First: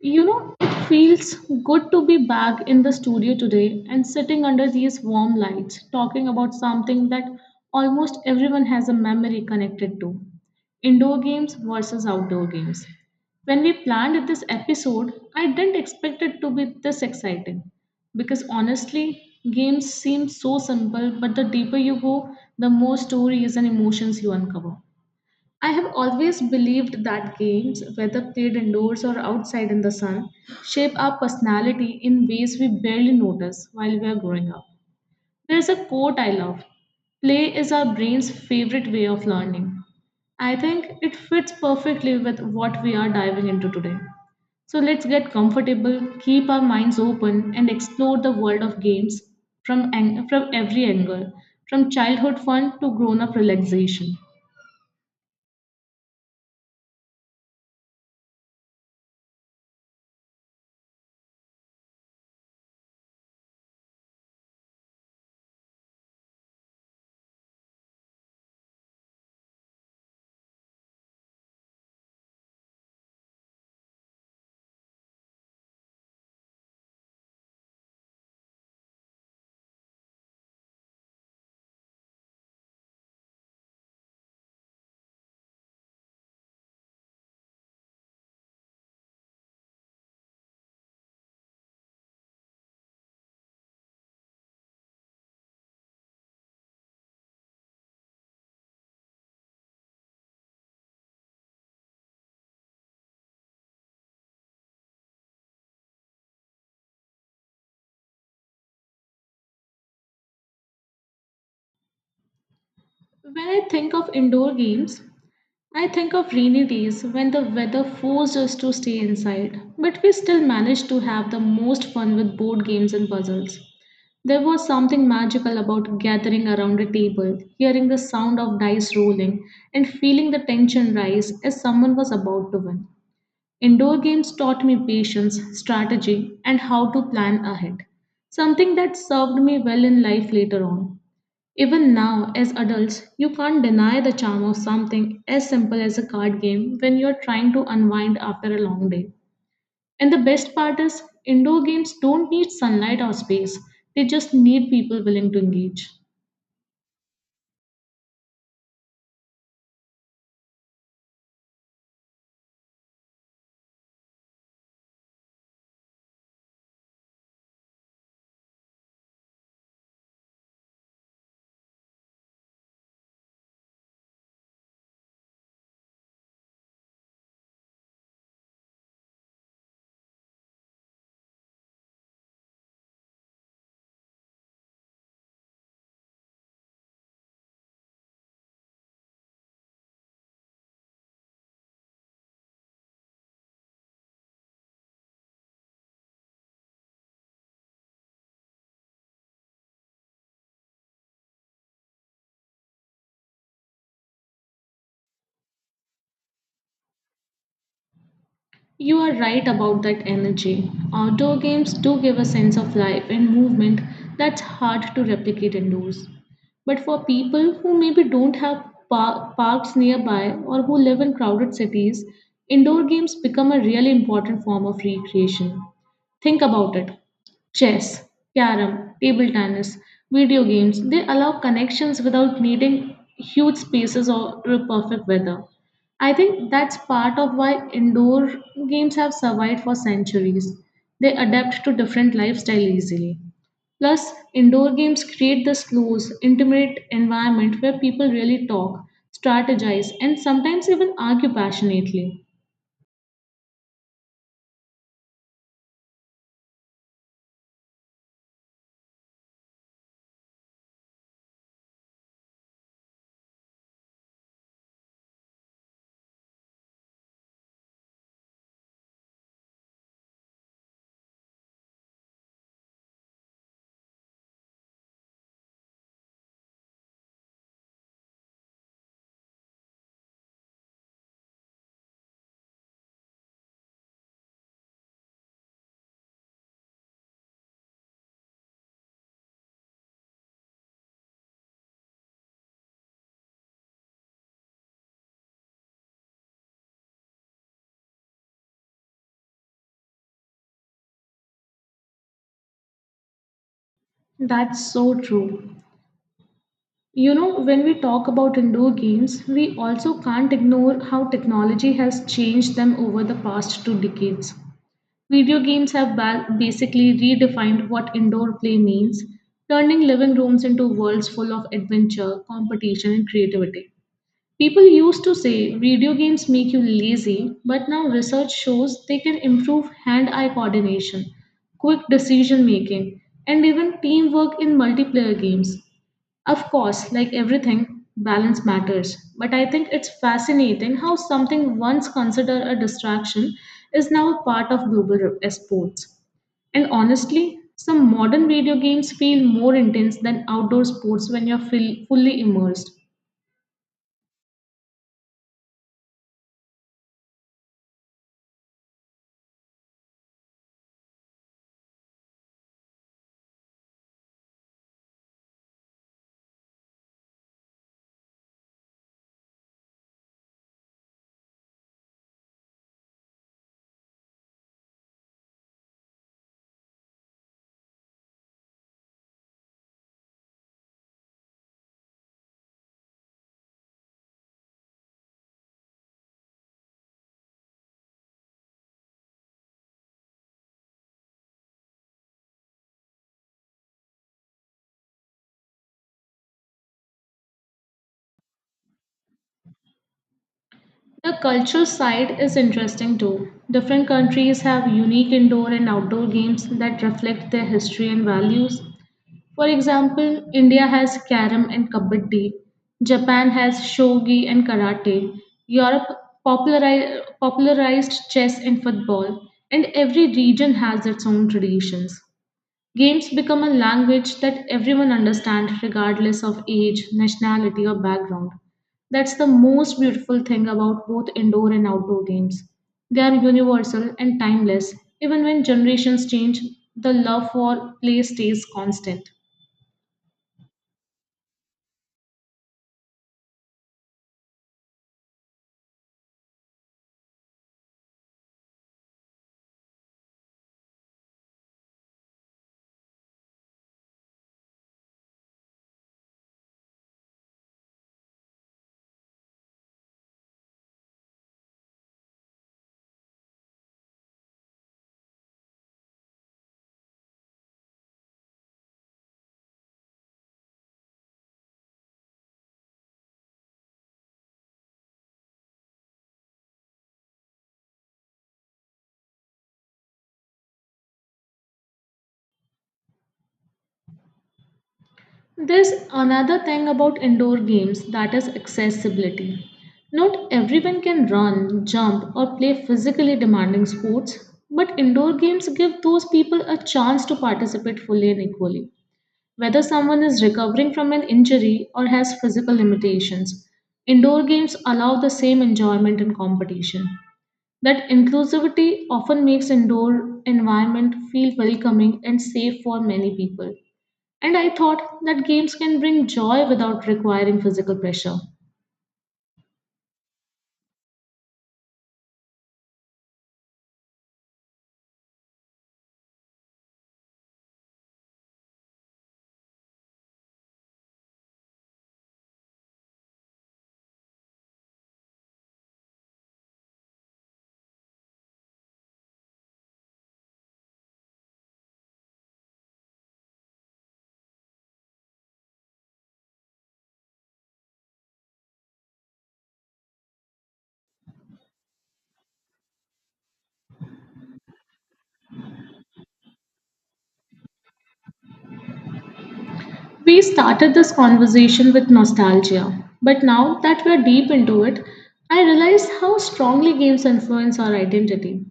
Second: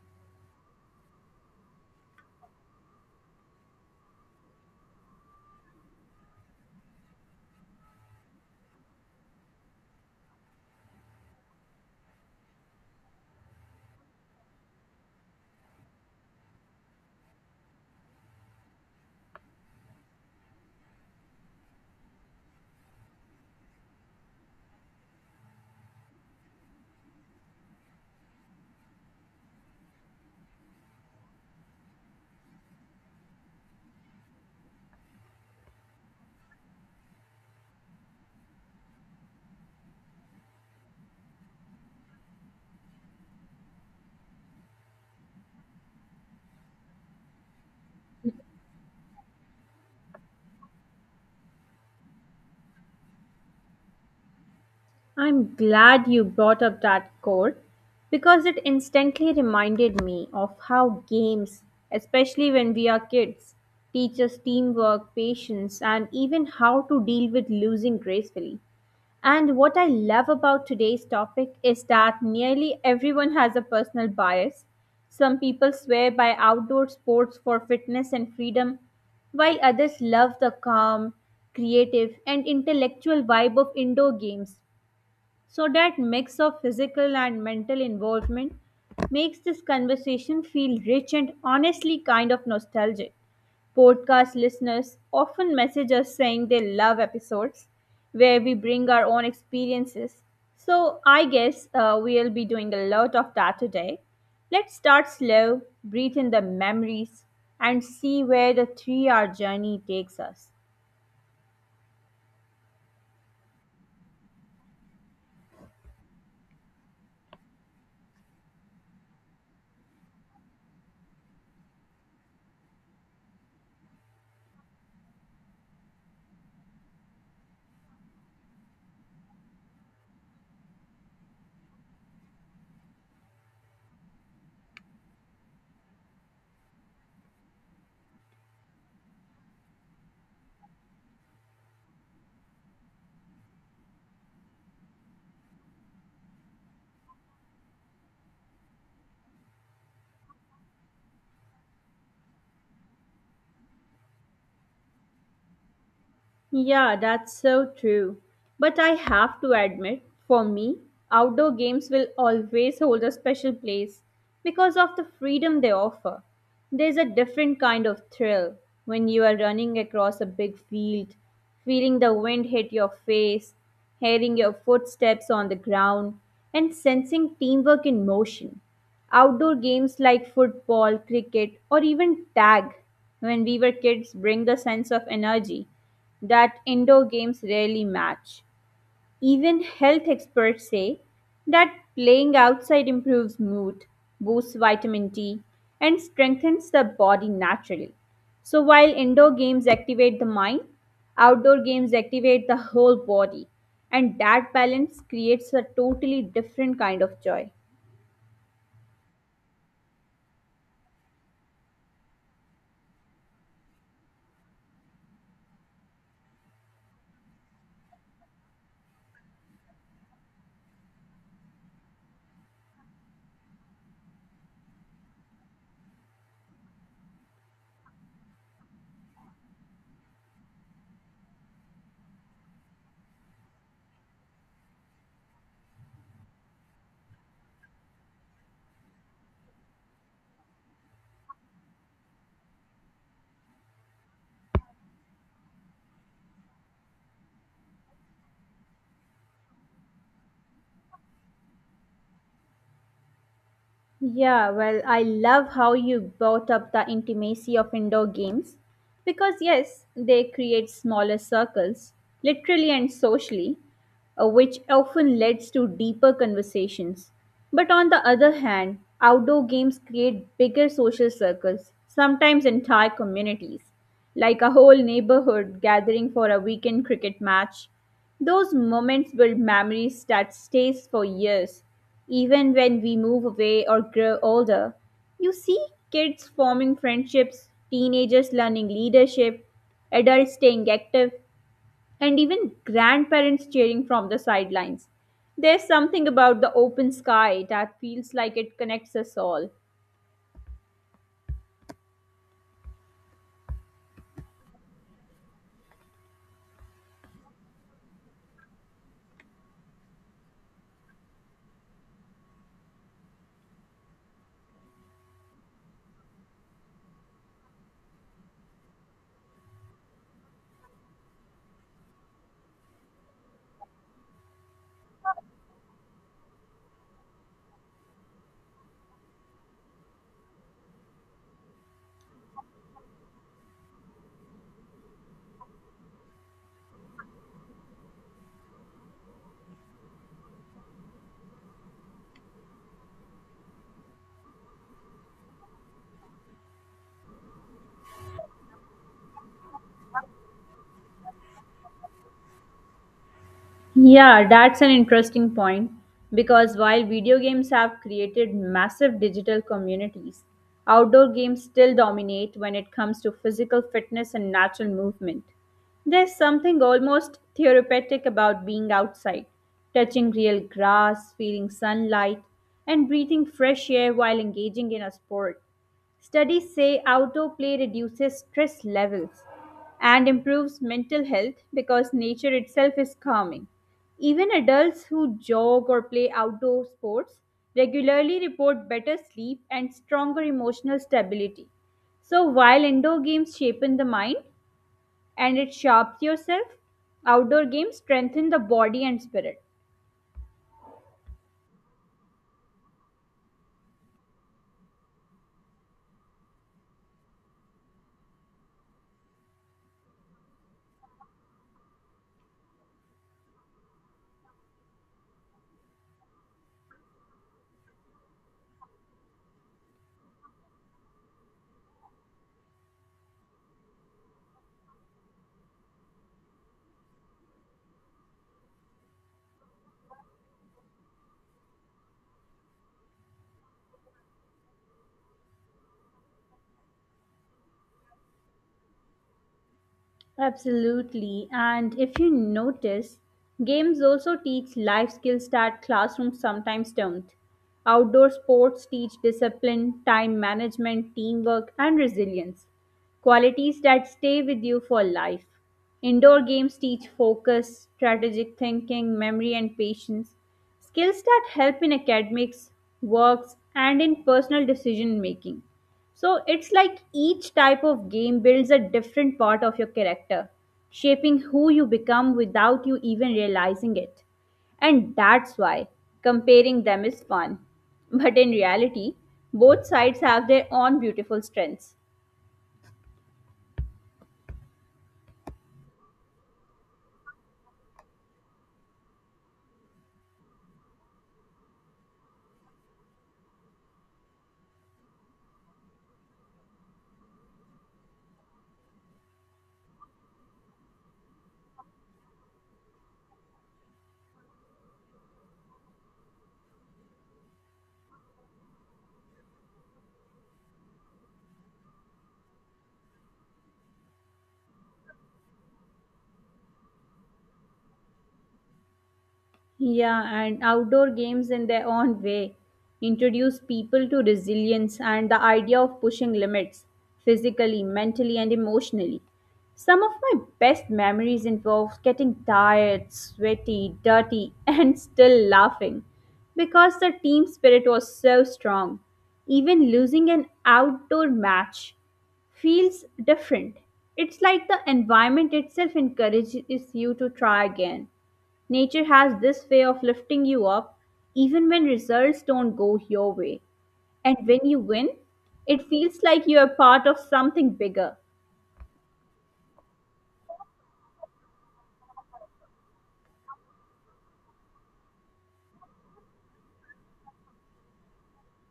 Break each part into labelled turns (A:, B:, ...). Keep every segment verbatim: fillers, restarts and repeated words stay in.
A: You know, it feels good to be back in the studio today and sitting under these warm lights talking about something that almost everyone has a memory connected to indoor games versus outdoor games. When we planned this episode, I didn't expect it to be this exciting because honestly, games seem so simple, but the deeper you go, the more stories and emotions you uncover. I have always believed that games, whether played indoors or outside in the sun, shape our personality in ways we barely notice while we are growing up. There's a quote I love: "Play is our brain's favorite way of learning." I think it fits perfectly with what we are diving into today. So let's get comfortable, keep our minds open, and explore the world of games from, ang- from every angle, from childhood fun to grown up relaxation.
B: I'm glad you brought up that core because it instantly reminded me of how games, especially when we are kids, teach us teamwork, patience, and even how to deal with losing gracefully. And what I love about today's topic is that nearly everyone has a personal bias. Some people swear by outdoor sports for fitness and freedom, while others love the calm, creative, and intellectual vibe of indoor games. So, that mix of physical and mental involvement makes this conversation feel rich and honestly kind of nostalgic. Podcast listeners often message us saying they love episodes where we bring our own experiences. So, I guess uh, we'll be doing a lot of that today. Let's start slow, breathe in the memories, and see where the three hour journey takes us.
A: When I think of indoor games, I think of rainy days when the weather forced us to stay inside, but we still managed to have the most fun with board games and puzzles. There was something magical about gathering around a table, hearing the sound of dice rolling, and feeling the tension rise as someone was about to win. Indoor games taught me patience, strategy, and how to plan ahead, something that served me well in life later on. Even now, as adults, you can't deny the charm of something as simple as a card game when you're trying to unwind after a long day. And the best part is, indoor games don't need sunlight or space, they just need people willing to engage.
B: Yeah, that's so true. But I have to admit, for me, outdoor games will always hold a special place because of the freedom they offer. There's a different kind of thrill when you are running across a big field, feeling the wind hit your face, hearing your footsteps on the ground, and sensing teamwork in motion. Outdoor games like football, cricket, or even tag when we were kids bring the sense of energy that indoor games rarely match. Even health experts say that playing outside improves mood, boosts vitamin D, and strengthens the body naturally. So while indoor games activate the mind, outdoor games activate the whole body, and that balance creates a totally different kind of joy.
A: You are right about that energy. Outdoor games do give a sense of life and movement that's hard to replicate indoors. But for people who maybe don't have par- parks nearby or who live in crowded cities, indoor games become a really important form of recreation. Think about it: chess, carom, table tennis, video games, they allow connections without needing huge spaces or or perfect weather. I think that's part of why indoor games have survived for centuries. They adapt to different lifestyle easily. Plus, indoor games create this close, intimate environment where people really talk, strategize, and sometimes even argue passionately.
B: Yeah, well, I love how you brought up the intimacy of indoor games because, yes, they create smaller circles, literally and socially, uh, which often leads to deeper conversations. But on the other hand, outdoor games create bigger social circles, sometimes entire communities, like a whole neighborhood gathering for a weekend cricket match, those moments build memories that stays for years. Even when we move away or grow older, you see kids forming friendships, teenagers learning leadership, adults staying active, and even grandparents cheering from the sidelines. There's something about the open sky that feels like it connects us all.
A: That's so true. You know, when we talk about indoor games, we also can't ignore how technology has changed them over the past two decades. Video games have ba- basically redefined what indoor play means, turning living rooms into worlds full of adventure, competition, and creativity. People used to say video games make you lazy, but now research shows they can improve hand eye coordination, quick decision making, and even teamwork in multiplayer games. Of course, like everything, balance matters. But I think it's fascinating how something once considered a distraction is now part of global r- sports. And honestly, some modern video games feel more intense than outdoor sports when you're fill- fully immersed.
B: Yeah, that's an interesting point because while video games have created massive digital communities, outdoor games still dominate when it comes to physical fitness and natural movement. There's something almost therapeutic about being outside, touching real grass, feeling sunlight, and breathing fresh air while engaging in a sport. Studies say outdoor play reduces stress levels and improves mental health because nature itself is calming. Even adults who jog or play outdoor sports regularly report better sleep and stronger emotional stability. So, while indoor games shapen the mind and it sharps yourself, outdoor games strengthen the body and spirit.
A: The culture side is interesting too. Different countries have unique indoor and outdoor games that reflect their history and values. For example, India has Karam and Kabaddi, Japan has Shogi and Karate, Europe populari- popularized chess and football, and every region has its own traditions. Games become a language that everyone understands regardless of age, nationality, or background. That's the most beautiful thing about both indoor and outdoor games. They are universal and timeless. Even when generations change, the love for play stays constant.
B: Absolutely. And if you notice, games also teach life skills that classrooms sometimes don't. Outdoor sports teach discipline, time management, teamwork, and resilience, qualities that stay with you for life. Indoor games teach focus, strategic thinking, memory, and patience, skills that help in academics, works, and in personal decision making. So it's like each type of game builds a different part of your character, shaping who you become without you even realizing it. And that's why comparing them is fun. But in reality, both sides have their own beautiful strengths.
A: There's another thing about indoor games that is accessibility. Not everyone can run, jump, or play physically demanding sports, but indoor games give those people a chance to participate fully and equally. Whether someone is recovering from an injury or has physical limitations, indoor games allow the same enjoyment and competition. That inclusivity often makes indoor environment feel welcoming and safe for many people. And I thought that games can bring joy without requiring physical pressure.
B: Yeah, and outdoor games in their own way introduce people to resilience and the idea of pushing limits physically, mentally, and emotionally. Some of my best memories involve getting tired, sweaty, dirty, and still laughing because the team spirit was so strong. Even losing an outdoor match feels different. It's like the environment itself encourages you to try again. Nature has this way of lifting you up even when results don't go your way. And when you win, it feels like you are part of something bigger.
A: We started this conversation with nostalgia, but now that we're deep into it, I realize how strongly games influence our identity.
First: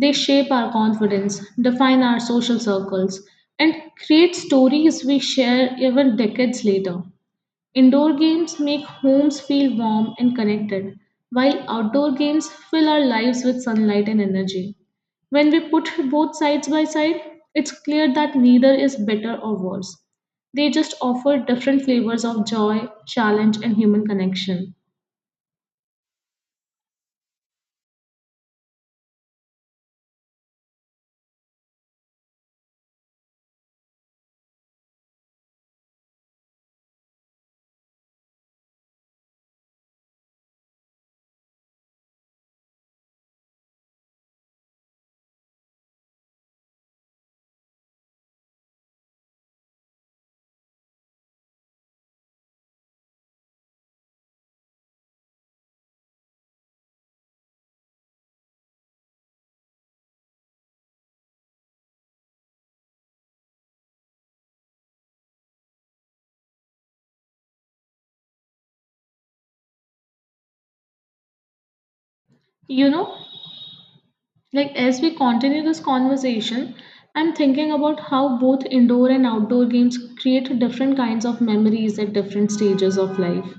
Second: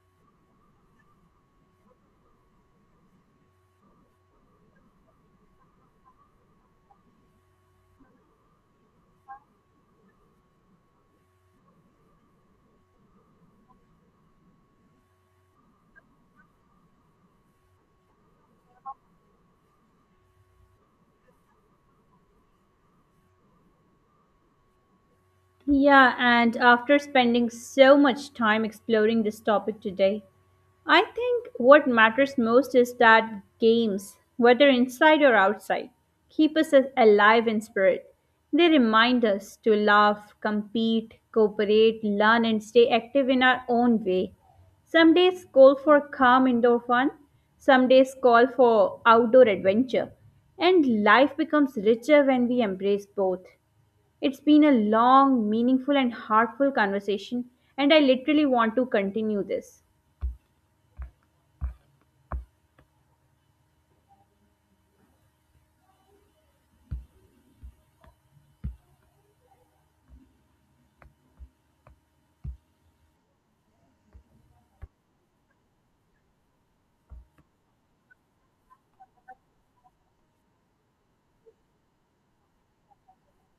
A: They shape our confidence, define our social circles, and create stories we share even decades later. Indoor games make homes feel warm and connected, while outdoor games fill our lives with sunlight and energy. When we put both sides by side, it's clear that neither is better or worse. They just offer different flavors of joy, challenge, and human connection.
B: Yeah, and after spending so much time exploring this topic today, I think what matters most is that games, whether inside or outside, keep us as- alive in spirit. They remind us to laugh, compete, cooperate, learn, and stay active in our own way. Some days call for calm indoor fun, some days call for outdoor adventure, and life becomes richer when we embrace both. It's been a long, meaningful, and heartful conversation, and I literally want to continue this.
A: You know, like as we continue this conversation, I'm thinking about how both indoor and outdoor games create different kinds of memories at different stages of life.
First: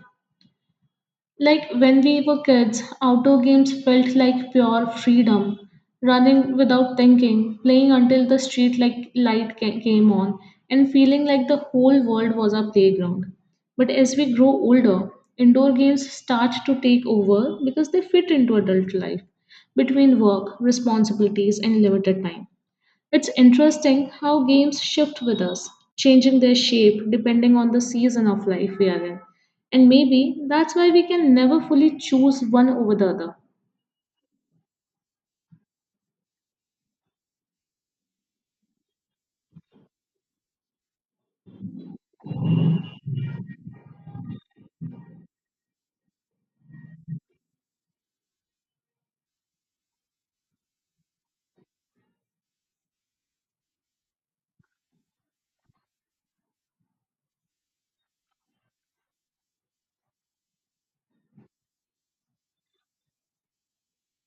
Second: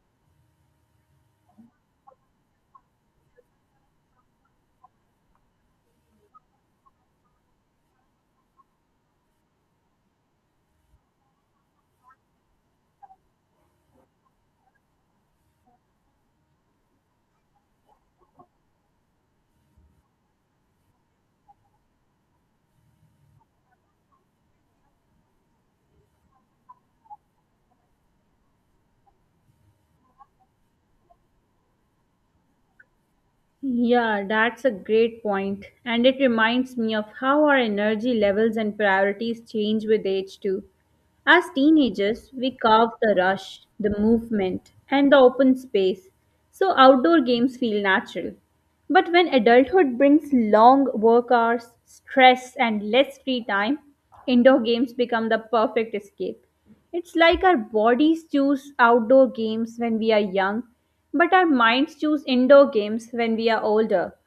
A: Like when we were kids, outdoor games felt like pure freedom. Running without thinking, playing until the street like light ca- came on, and feeling like the whole world was our playground. But as we grow older, indoor games start to take over because they fit into adult life between work, responsibilities, and limited time. It's interesting how games shift with us, changing their shape depending on the season of life we are in. And maybe that's why we can never fully choose one over the other.
B: Yeah, that's a great point, and it reminds me of how our energy levels and priorities change with age, too. As teenagers, we carve the rush, the movement, and the open space, so outdoor games feel natural. But when adulthood brings long work hours, stress, and less free time, indoor games become the perfect escape. It's like our bodies choose outdoor games when we are young, but our minds choose indoor games when we are older.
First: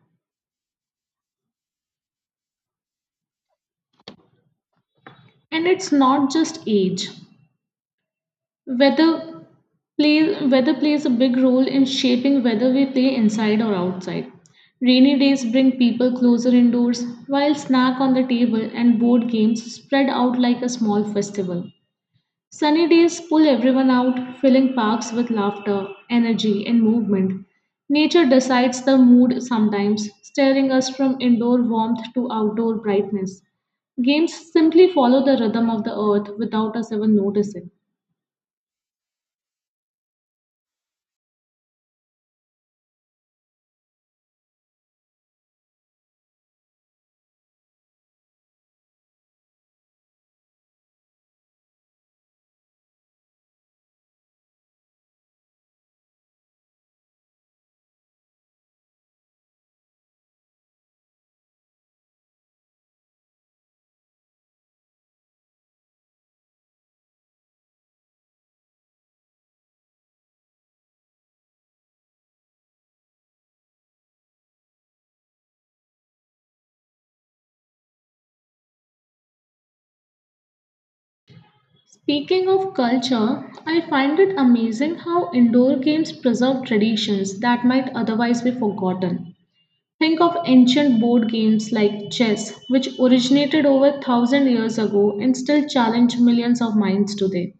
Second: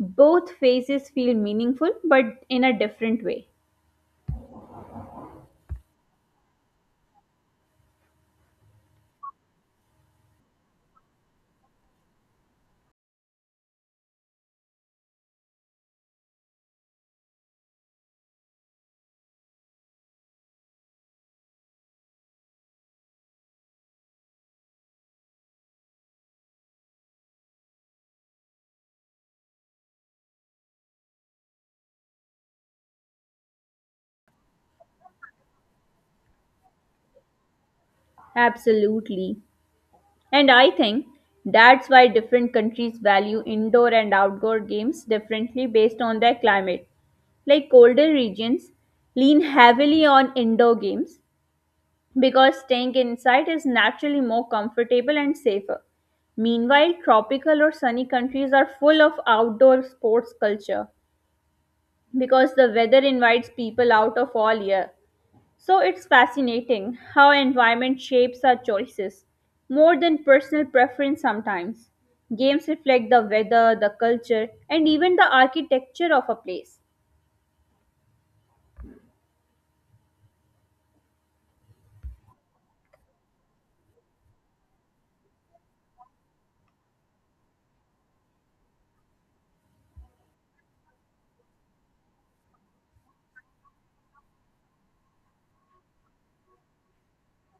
B: Both phases feel meaningful, but in a different way.
A: And it's not just age. Weather play, weather plays a big role in shaping whether we play inside or outside. Rainy days bring people closer indoors, while snack on the table and board games spread out like a small festival. Sunny days pull everyone out, filling parks with laughter, energy, and movement. Nature decides the mood sometimes, steering us from indoor warmth to outdoor brightness. Games simply follow the rhythm of the earth without us ever noticing.
B: Absolutely. And I think that's why different countries value indoor and outdoor games differently based on their climate. Like colder regions lean heavily on indoor games, because staying inside is naturally more comfortable and safer. Meanwhile, tropical or sunny countries are full of outdoor sports culture because the weather invites people out of all year. So it's fascinating how environment shapes our choices more than personal preference sometimes. Games reflect the weather, the culture, and even the architecture of a place.
A: Speaking of culture, I find it amazing how indoor games preserve traditions that might otherwise be forgotten. Think of ancient board games like chess, which originated over one thousand years ago and still challenge millions of minds today.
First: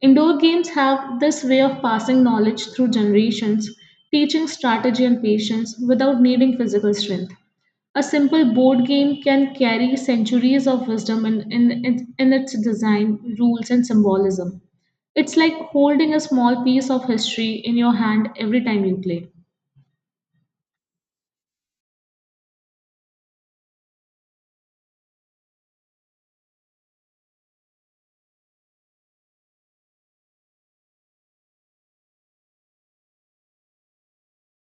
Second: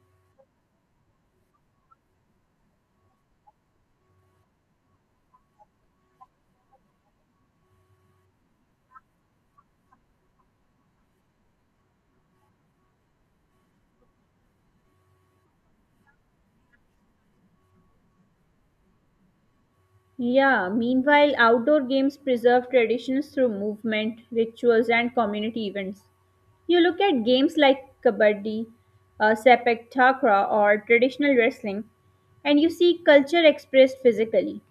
A: Indoor games have this way of passing knowledge through generations, teaching strategy and patience without needing physical strength. A simple board game can carry centuries of wisdom in, in, in its design, rules, and symbolism. It's like holding a small piece of history in your hand every time you play.
B: Yeah, meanwhile, outdoor games preserve traditions through movement, rituals, and community events. You look at games like kabaddi, uh, sepak takraw, or traditional wrestling, and you see culture expressed physically.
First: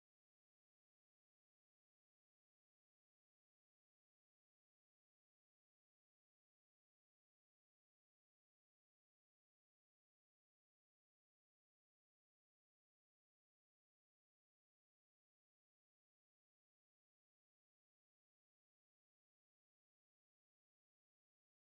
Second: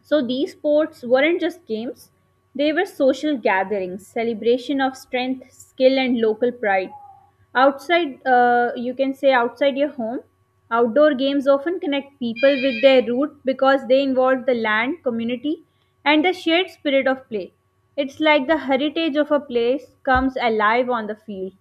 B: So these sports weren't just games, they were social gatherings, celebration of strength, skill, and local pride. Outside, uh, you can say outside your home, outdoor games often connect people with their root because they involve the land, community, and the shared spirit of play. It's like the heritage of a place comes alive on the field.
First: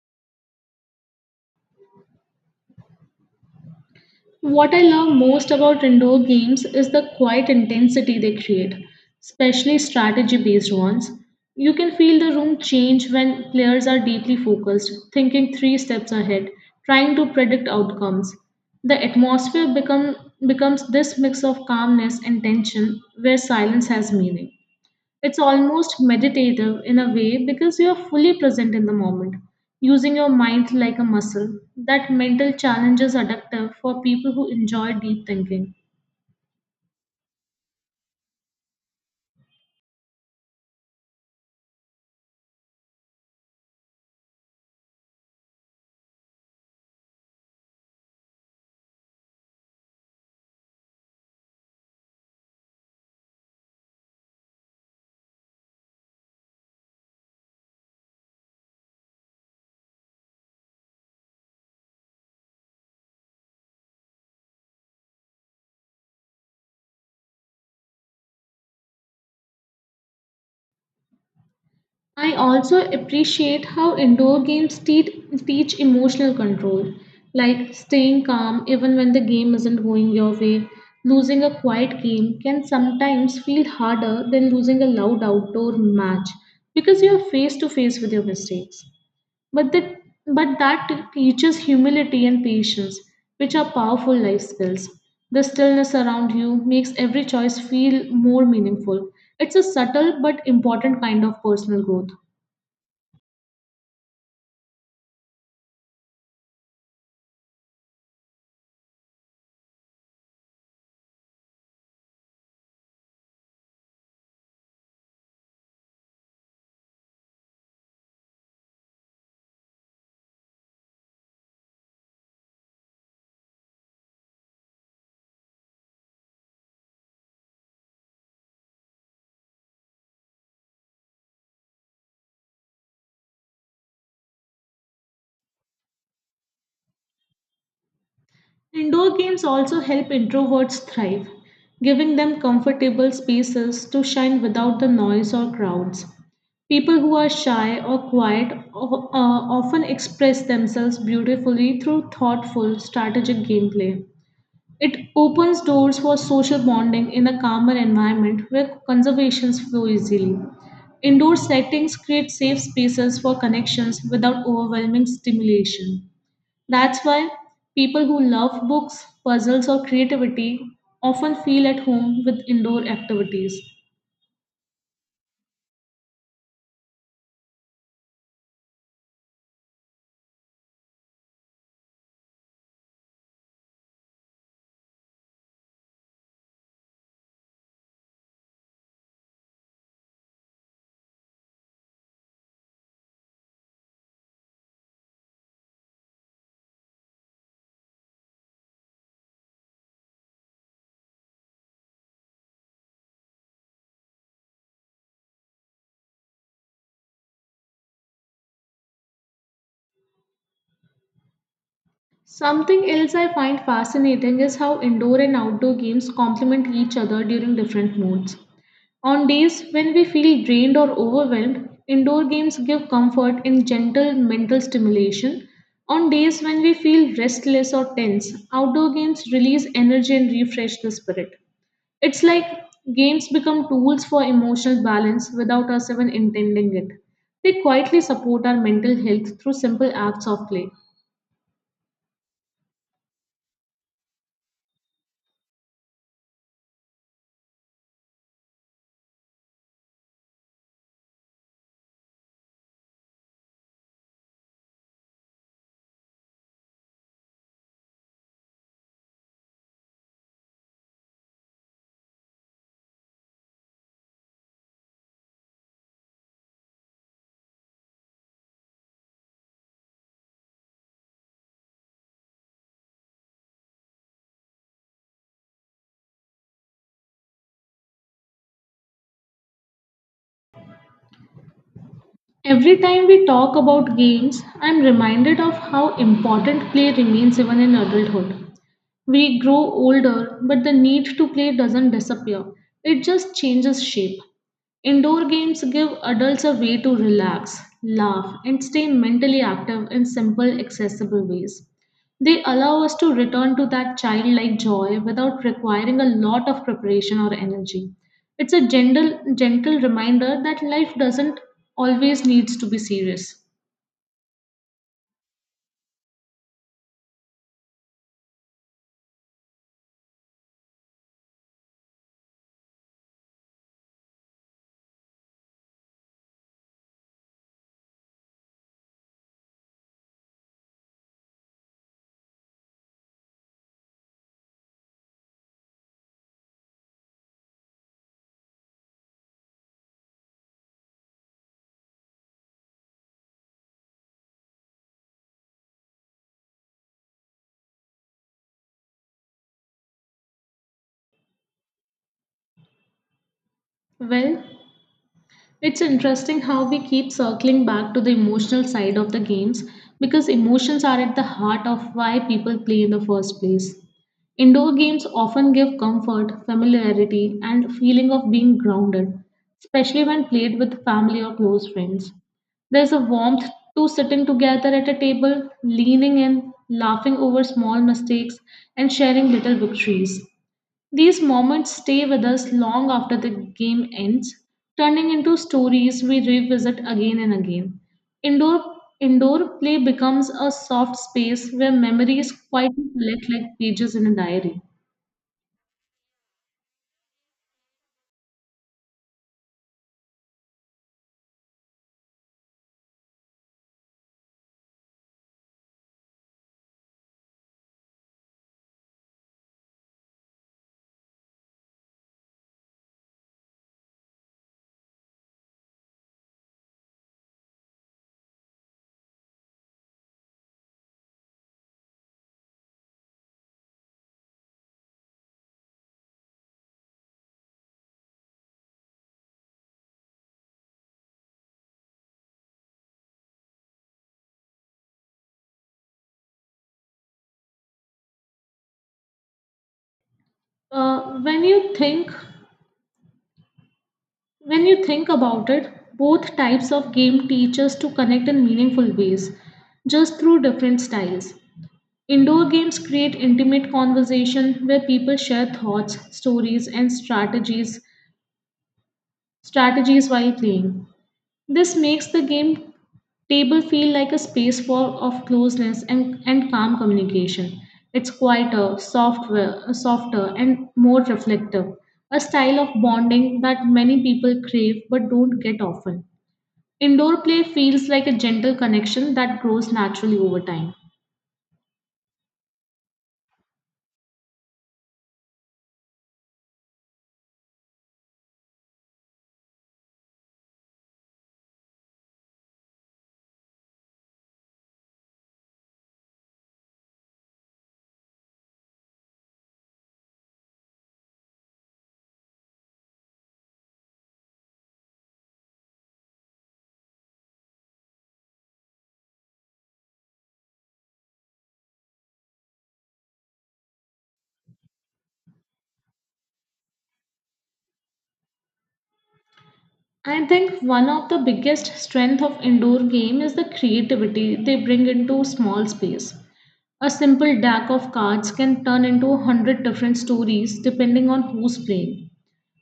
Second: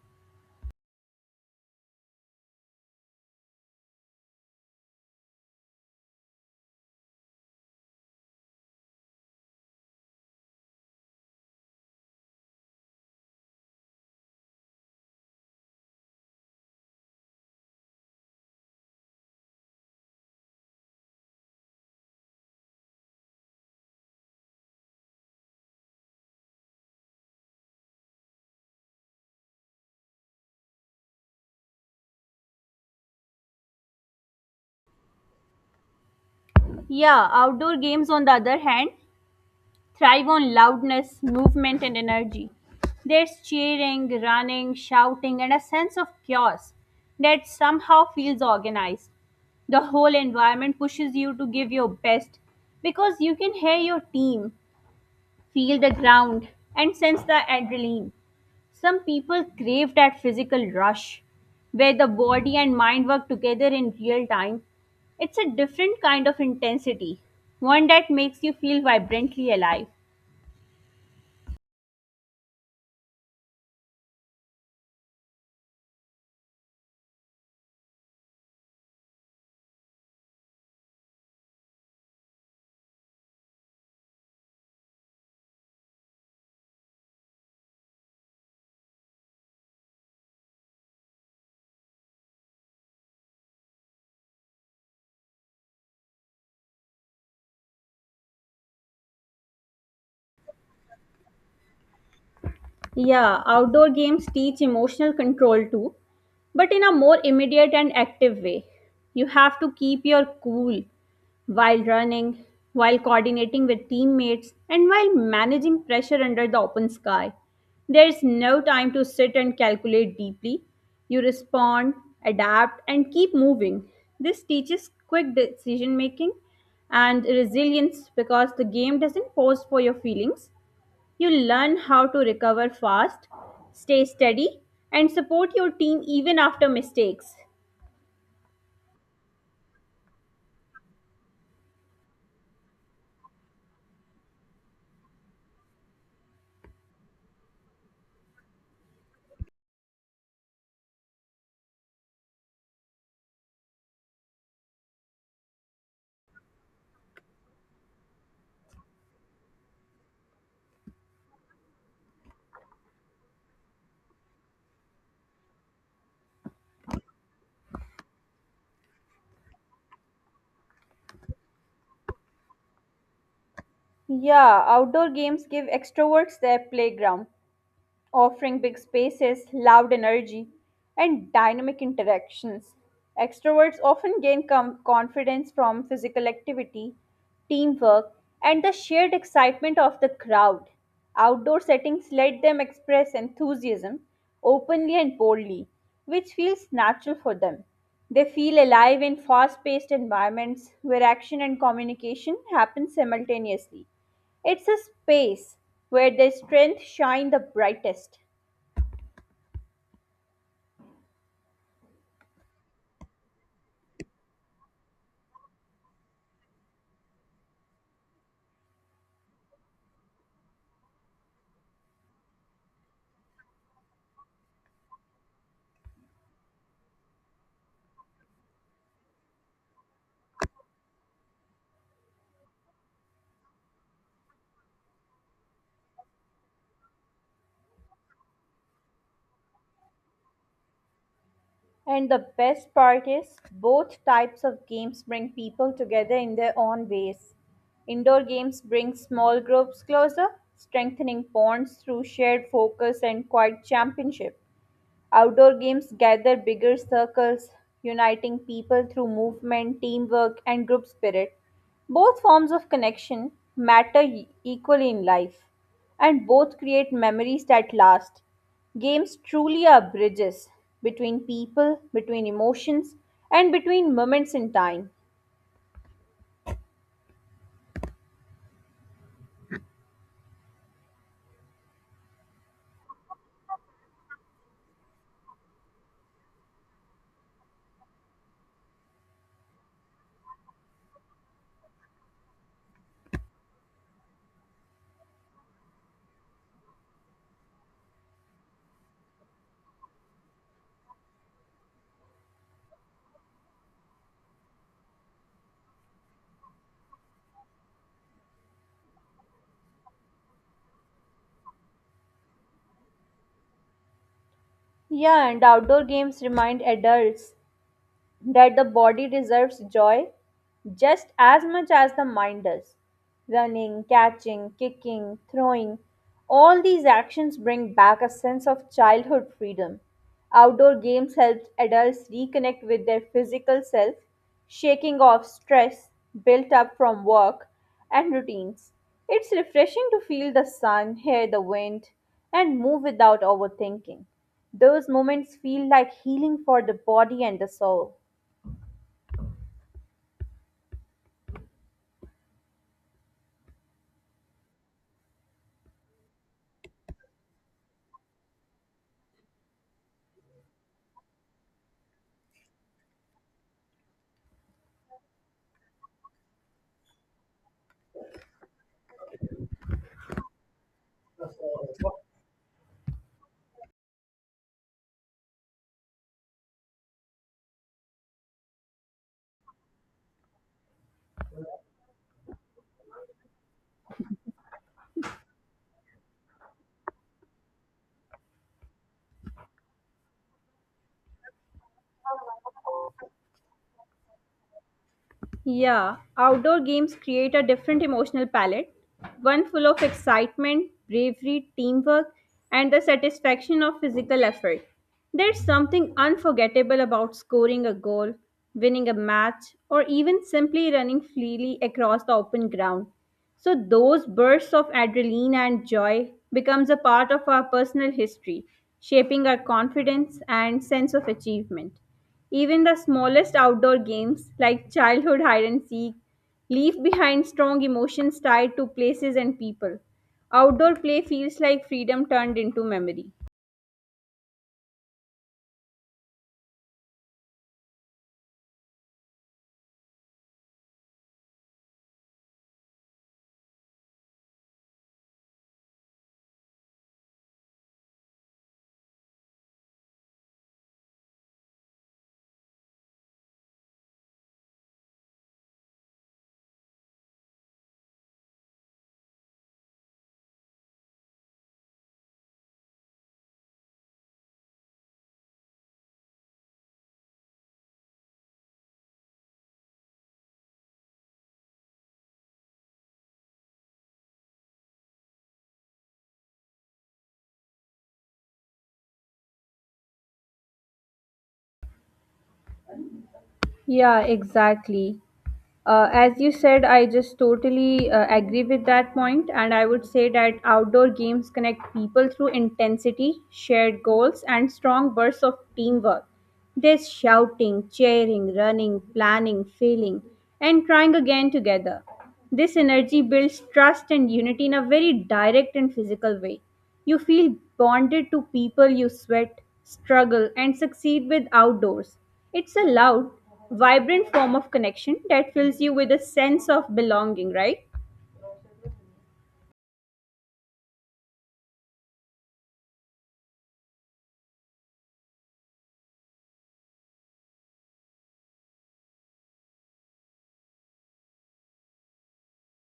A: What I love most about indoor games is the quiet intensity they create, especially strategy based ones. You can feel the room change when players are deeply focused, thinking three steps ahead, trying to predict outcomes. The atmosphere become, becomes this mix of calmness and tension where silence has meaning. It's almost meditative in a way because you're fully present in the moment, using your mind like a muscle. That mental challenge is addictive for people who enjoy deep thinking.
B: Yeah, outdoor games, on the other hand, thrive on loudness, movement, and energy. There's cheering, running, shouting, and a sense of chaos that somehow feels organized. The whole environment pushes you to give your best because you can hear your team, feel the ground, and sense the adrenaline. Some people crave that physical rush where the body and mind work together in real time. It's a different kind of intensity, one that makes you feel vibrantly alive.
A: I also appreciate how indoor games te- teach emotional control, like staying calm even when the game isn't going your way. Losing a quiet game can sometimes feel harder than losing a loud outdoor match because you're face to face with your mistakes. But that, but that teaches humility and patience, which are powerful life skills. The stillness around you makes every choice feel more meaningful. It's a subtle but important kind of personal growth.
B: Yeah, outdoor games teach emotional control too, but in a more immediate and active way. You have to keep your cool while running, while coordinating with teammates, and while managing pressure under the open sky. There is no time to sit and calculate deeply. You respond, adapt, and keep moving. This teaches quick decision making and resilience because the game doesn't pause for your feelings, you learn how to recover fast, stay steady, and support your team even after mistakes.
A: Indoor games also help introverts thrive, giving them comfortable spaces to shine without the noise or crowds. People who are shy or quiet o- uh, often express themselves beautifully through thoughtful, strategic gameplay. It opens doors for social bonding in a calmer environment where conversations flow easily. Indoor settings create safe spaces for connections without overwhelming stimulation. That's why people who love books, puzzles, or creativity often feel at home with indoor activities.
B: Yeah, outdoor games give extroverts their playground, offering big spaces, loud energy, and dynamic interactions. Extroverts often gain com- confidence from physical activity, teamwork, and the shared excitement of the crowd. Outdoor settings let them express enthusiasm openly and boldly, which feels natural for them. They feel alive in fast paced environments where action and communication happen simultaneously. It's a space where their strengths shine the brightest.
A: Something else I find fascinating is how indoor and outdoor games complement each other during different moods. On days when we feel drained or overwhelmed, indoor games give comfort and gentle mental stimulation. On days when we feel restless or tense, outdoor games release energy and refresh the spirit. It's like games become tools for emotional balance without us even intending it. They quietly support our mental health through simple acts of play.
B: And the best part is, both types of games bring people together in their own ways. Indoor games bring small groups closer, strengthening bonds through shared focus and quiet championship. Outdoor games gather bigger circles, uniting people through movement, teamwork, and group spirit. Both forms of connection matter e- equally in life, and both create memories that last. Games truly are bridges between people, between emotions, and between moments in time.
A: Every time we talk about games, I'm reminded of how important play remains even in adulthood. We grow older, but the need to play doesn't disappear. It just changes shape. Indoor games give adults a way to relax, laugh, and stay mentally active in simple, accessible ways. They allow us to return to that childlike joy without requiring a lot of preparation or energy. It's a gentle, gentle reminder that life doesn't always needs to be serious.
B: Yeah, and outdoor games remind adults that the body deserves joy just as much as the mind does. Running, catching, kicking, throwing, all these actions bring back a sense of childhood freedom. Outdoor games help adults reconnect with their physical self, shaking off stress built up from work and routines. It's refreshing to feel the sun, hear the wind, and move without overthinking. Those moments feel like healing for the body and the soul.
A: Well, it's interesting how we keep circling back to the emotional side of the games because emotions are at the heart of why people play in the first place. Indoor games often give comfort, familiarity, and feeling of being grounded, especially when played with family or close friends. There's a warmth to sitting together at a table, leaning in, laughing over small mistakes, and sharing little victories. These moments stay with us long after the game ends, turning into stories we revisit again and again. Indoor indoor play becomes a soft space where memories quietly collect like pages in a diary.
B: Yeah, outdoor games create a different emotional palette, one full of excitement, bravery, teamwork, and the satisfaction of physical effort. There's something unforgettable about scoring a goal, winning a match, or even simply running freely across the open ground. So those bursts of adrenaline and joy becomes a part of our personal history, shaping our confidence and sense of achievement. Even the smallest outdoor games, like childhood hide and seek, leave behind strong emotions tied to places and people. Outdoor play feels like freedom turned into memory.
A: Uh, when you think when you think about it, both types of game teach us to connect in meaningful ways, just through different styles. Indoor games create intimate conversation where people share thoughts, stories, and strategies strategies while playing. This makes the game table feel like a space for of closeness and, and calm communication. It's quieter, softer, softer, and more reflective, a style of bonding that many people crave but don't get often. Indoor play feels like a gentle connection that grows naturally over time.
B: Yeah, exactly. Uh, as you said, I just totally uh, agree with that point, and I would say that outdoor games connect people through intensity, shared goals, and strong bursts of teamwork. There's shouting, cheering, running, planning, failing, and trying again together. This energy builds trust and unity in a very direct and physical way. You feel bonded to people you sweat, struggle, and succeed with outdoors. It's a loud, vibrant form of connection that fills you with a sense of belonging, right?
A: I think one of the biggest strength of indoor game is the creativity they bring into small space. A simple deck of cards can turn into a hundred different stories depending on who's playing.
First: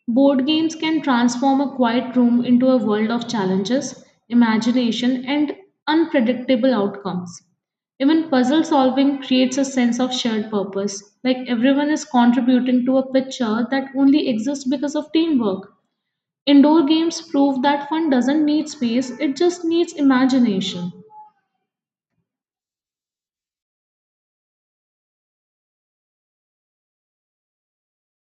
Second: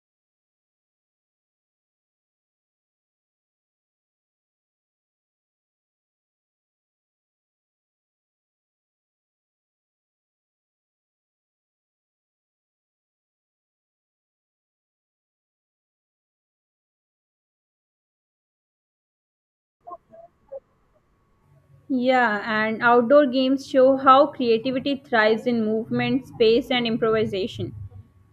A: Board games can transform a quiet room into a world of challenges, imagination, and unpredictable outcomes. Even puzzle solving creates a sense of shared purpose, like everyone is contributing to a picture that only exists because of teamwork. Indoor games prove that fun doesn't need space, it just needs imagination.
B: Yeah, and outdoor games show how creativity thrives in movement, space, and improvisation.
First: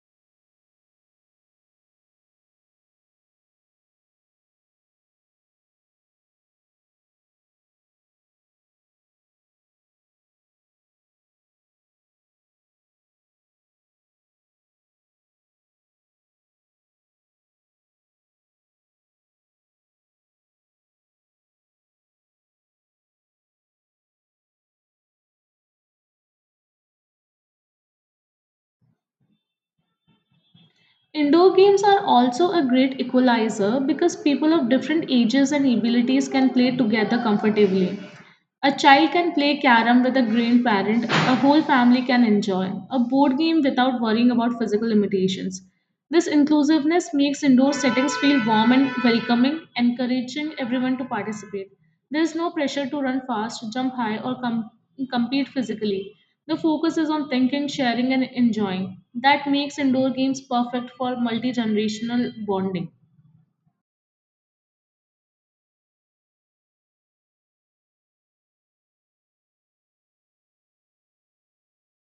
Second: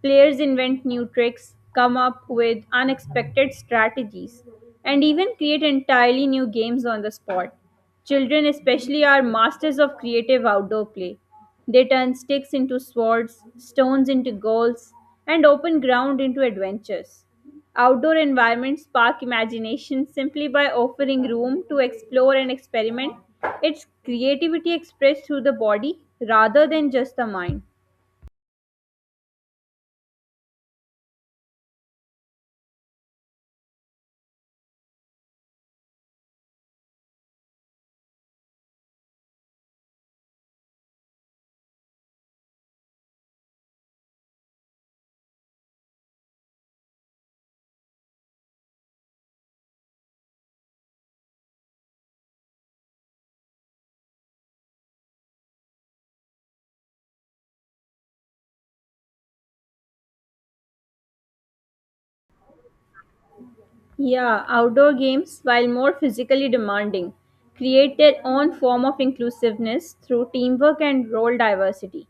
B: Players invent new tricks, come up with unexpected strategies, and even create entirely new games on the spot. Children, especially, are masters of creative outdoor play. They turn sticks into swords, stones into goals, and open ground into adventures. Outdoor environments spark imagination simply by offering room to explore and experiment. It's creativity expressed through the body rather than just the mind.
A: Indoor games are also a great equalizer because people of different ages and abilities can play together comfortably. A child can play carom with a grandparent, a whole family can enjoy a board game without worrying about physical limitations. This inclusiveness makes indoor settings feel warm and welcoming, encouraging everyone to participate. There is no pressure to run fast, jump high, or com- compete physically. The focus is on thinking, sharing, and enjoying. That makes indoor games perfect for multi generational bonding.
B: Yeah, outdoor games, while more physically demanding, create their own form of inclusiveness through teamwork and role diversity.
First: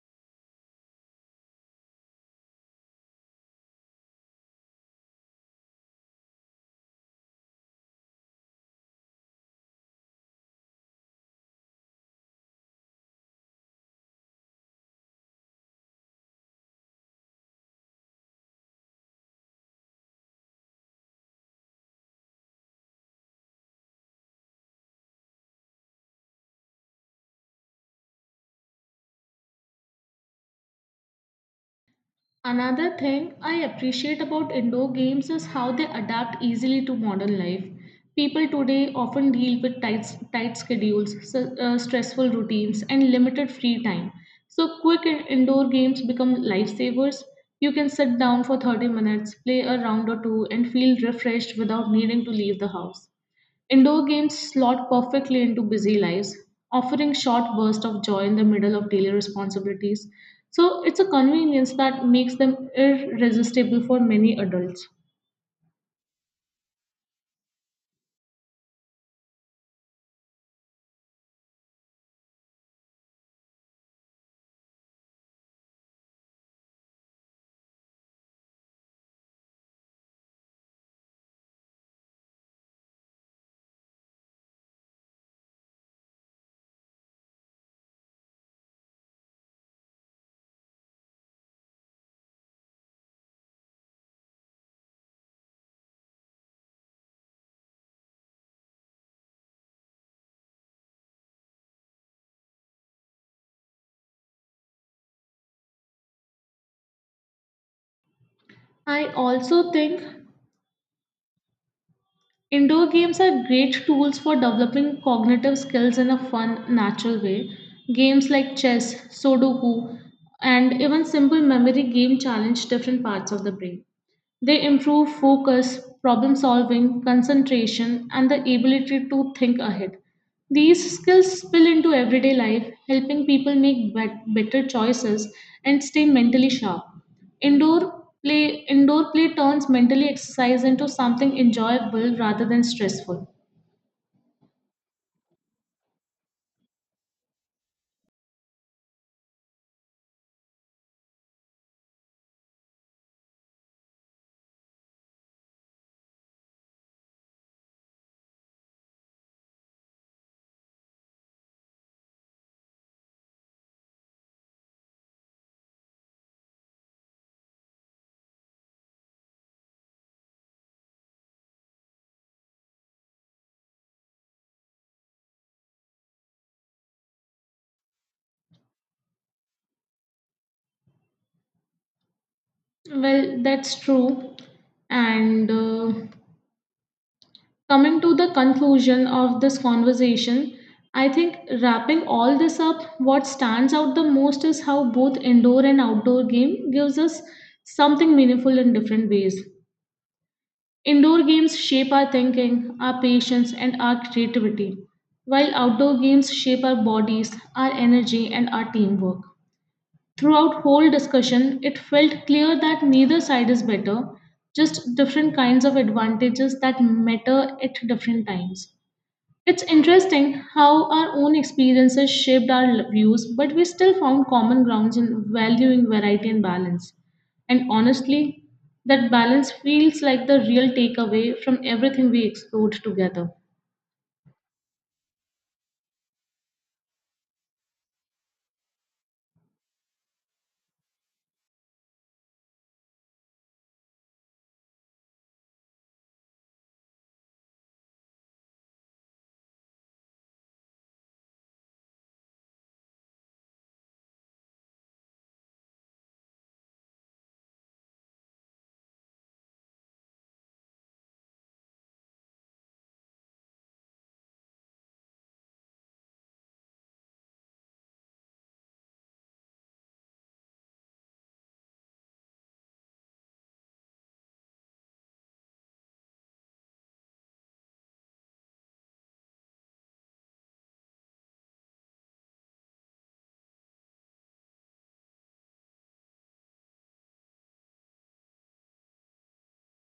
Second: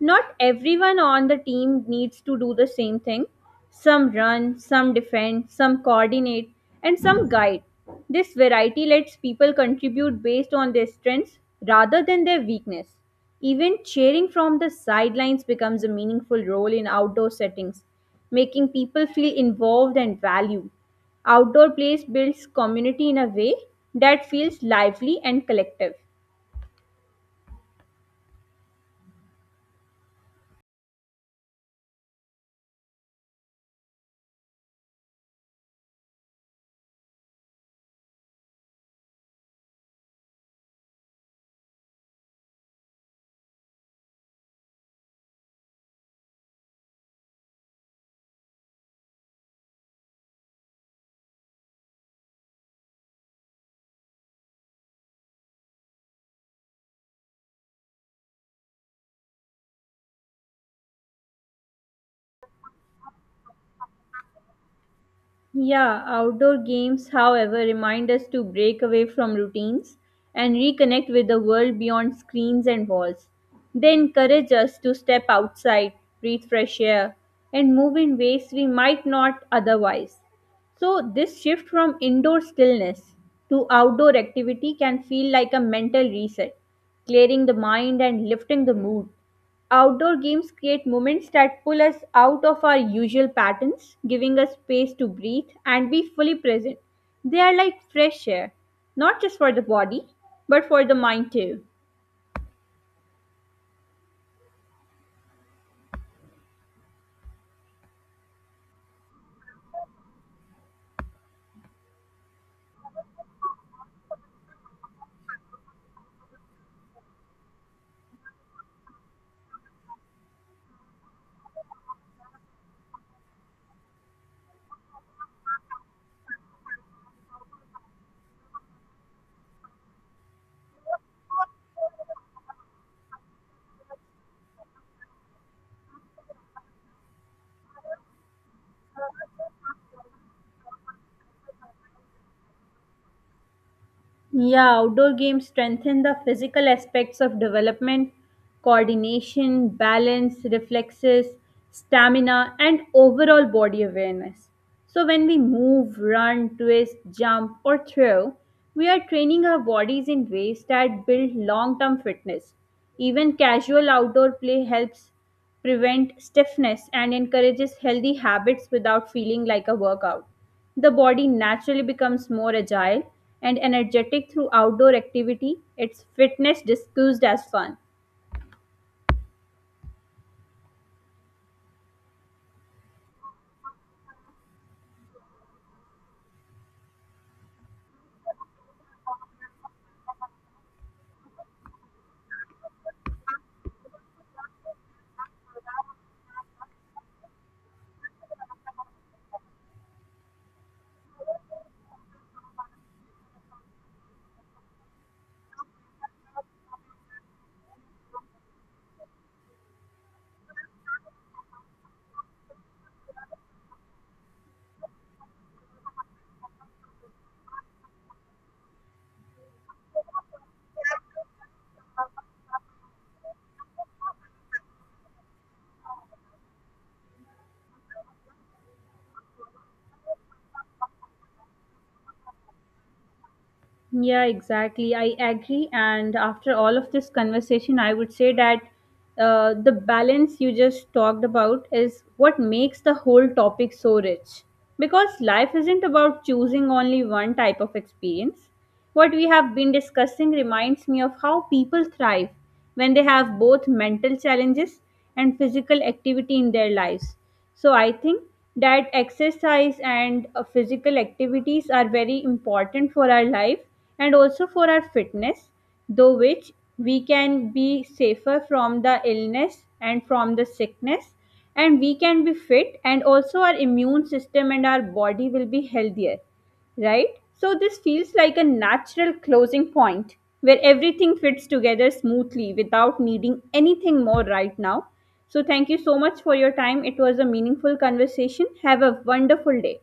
B: Not everyone on the team needs to do the same thing. Some run, some defend, some coordinate, and some guide. This variety lets people contribute based on their strengths rather than their weakness. Even cheering from the sidelines becomes a meaningful role in outdoor settings, making people feel involved and valued. Outdoor place builds community in a way that feels lively and collective.
A: Another thing I appreciate about indoor games is how they adapt easily to modern life. People today often deal with tight, tight schedules, so- uh, stressful routines, and limited free time. So, quick in- indoor games become lifesavers. You can sit down for thirty minutes, play a round or two, and feel refreshed without needing to leave the house. Indoor games slot perfectly into busy lives, offering short bursts of joy in the middle of daily responsibilities. So it's a convenience that makes them irresistible for many adults.
B: Yeah, outdoor games, however, remind us to break away from routines and reconnect with the world beyond screens and walls. They encourage us to step outside, breathe fresh air, and move in ways we might not otherwise. So, this shift from indoor stillness to outdoor activity can feel like a mental reset, clearing the mind and lifting the mood. Outdoor games create moments that pull us out of our usual patterns, giving us space to breathe and be fully present. They are like fresh air, not just for the body, but for the mind too.
A: I also think indoor games are great tools for developing cognitive skills in a fun, natural way. Games like chess, Sudoku, and even simple memory game challenge different parts of the brain. They improve focus, problem solving, concentration, and the ability to think ahead. These skills spill into everyday life, helping people make bet- better choices and stay mentally sharp. Indoor play, indoor play turns mentally exercise into something enjoyable rather than stressful.
B: Yeah, outdoor games strengthen the physical aspects of development, coordination, balance, reflexes, stamina, and overall body awareness. So, when we move, run, twist, jump, or throw, we are training our bodies in ways that build long term fitness. Even casual outdoor play helps prevent stiffness and encourages healthy habits without feeling like a workout. The body naturally becomes more agile and energetic through outdoor activity. It's fitness disguised as fun.
A: Well, that's true. And uh, Coming to the conclusion of this conversation, I think wrapping all this up, what stands out the most is how both indoor and outdoor game gives us something meaningful in different ways. Indoor games shape our thinking, our patience, and our creativity, while outdoor games shape our bodies, our energy, and our teamwork. Throughout whole discussion, it felt clear that neither side is better, just different kinds of advantages that matter at different times. It's interesting how our own experiences shaped our views, but we still found common grounds in valuing variety and balance. And honestly, that balance feels like the real takeaway from everything we explored together.
B: Yeah, exactly. I agree. And after all of this conversation, I would say that uh, the balance you just talked about is what makes the whole topic so rich. Because life isn't about choosing only one type of experience. What we have been discussing reminds me of how people thrive when they have both mental challenges and physical activity in their lives. So I think that exercise and uh, physical activities are very important for our life and also for our fitness, though which we can be safer from the illness and from the sickness and we can be fit and also our immune system and our body will be healthier, right? So this feels like a natural closing point where everything fits together smoothly without needing anything more right now. So thank you so much for your time. It was a meaningful conversation. Have a wonderful day.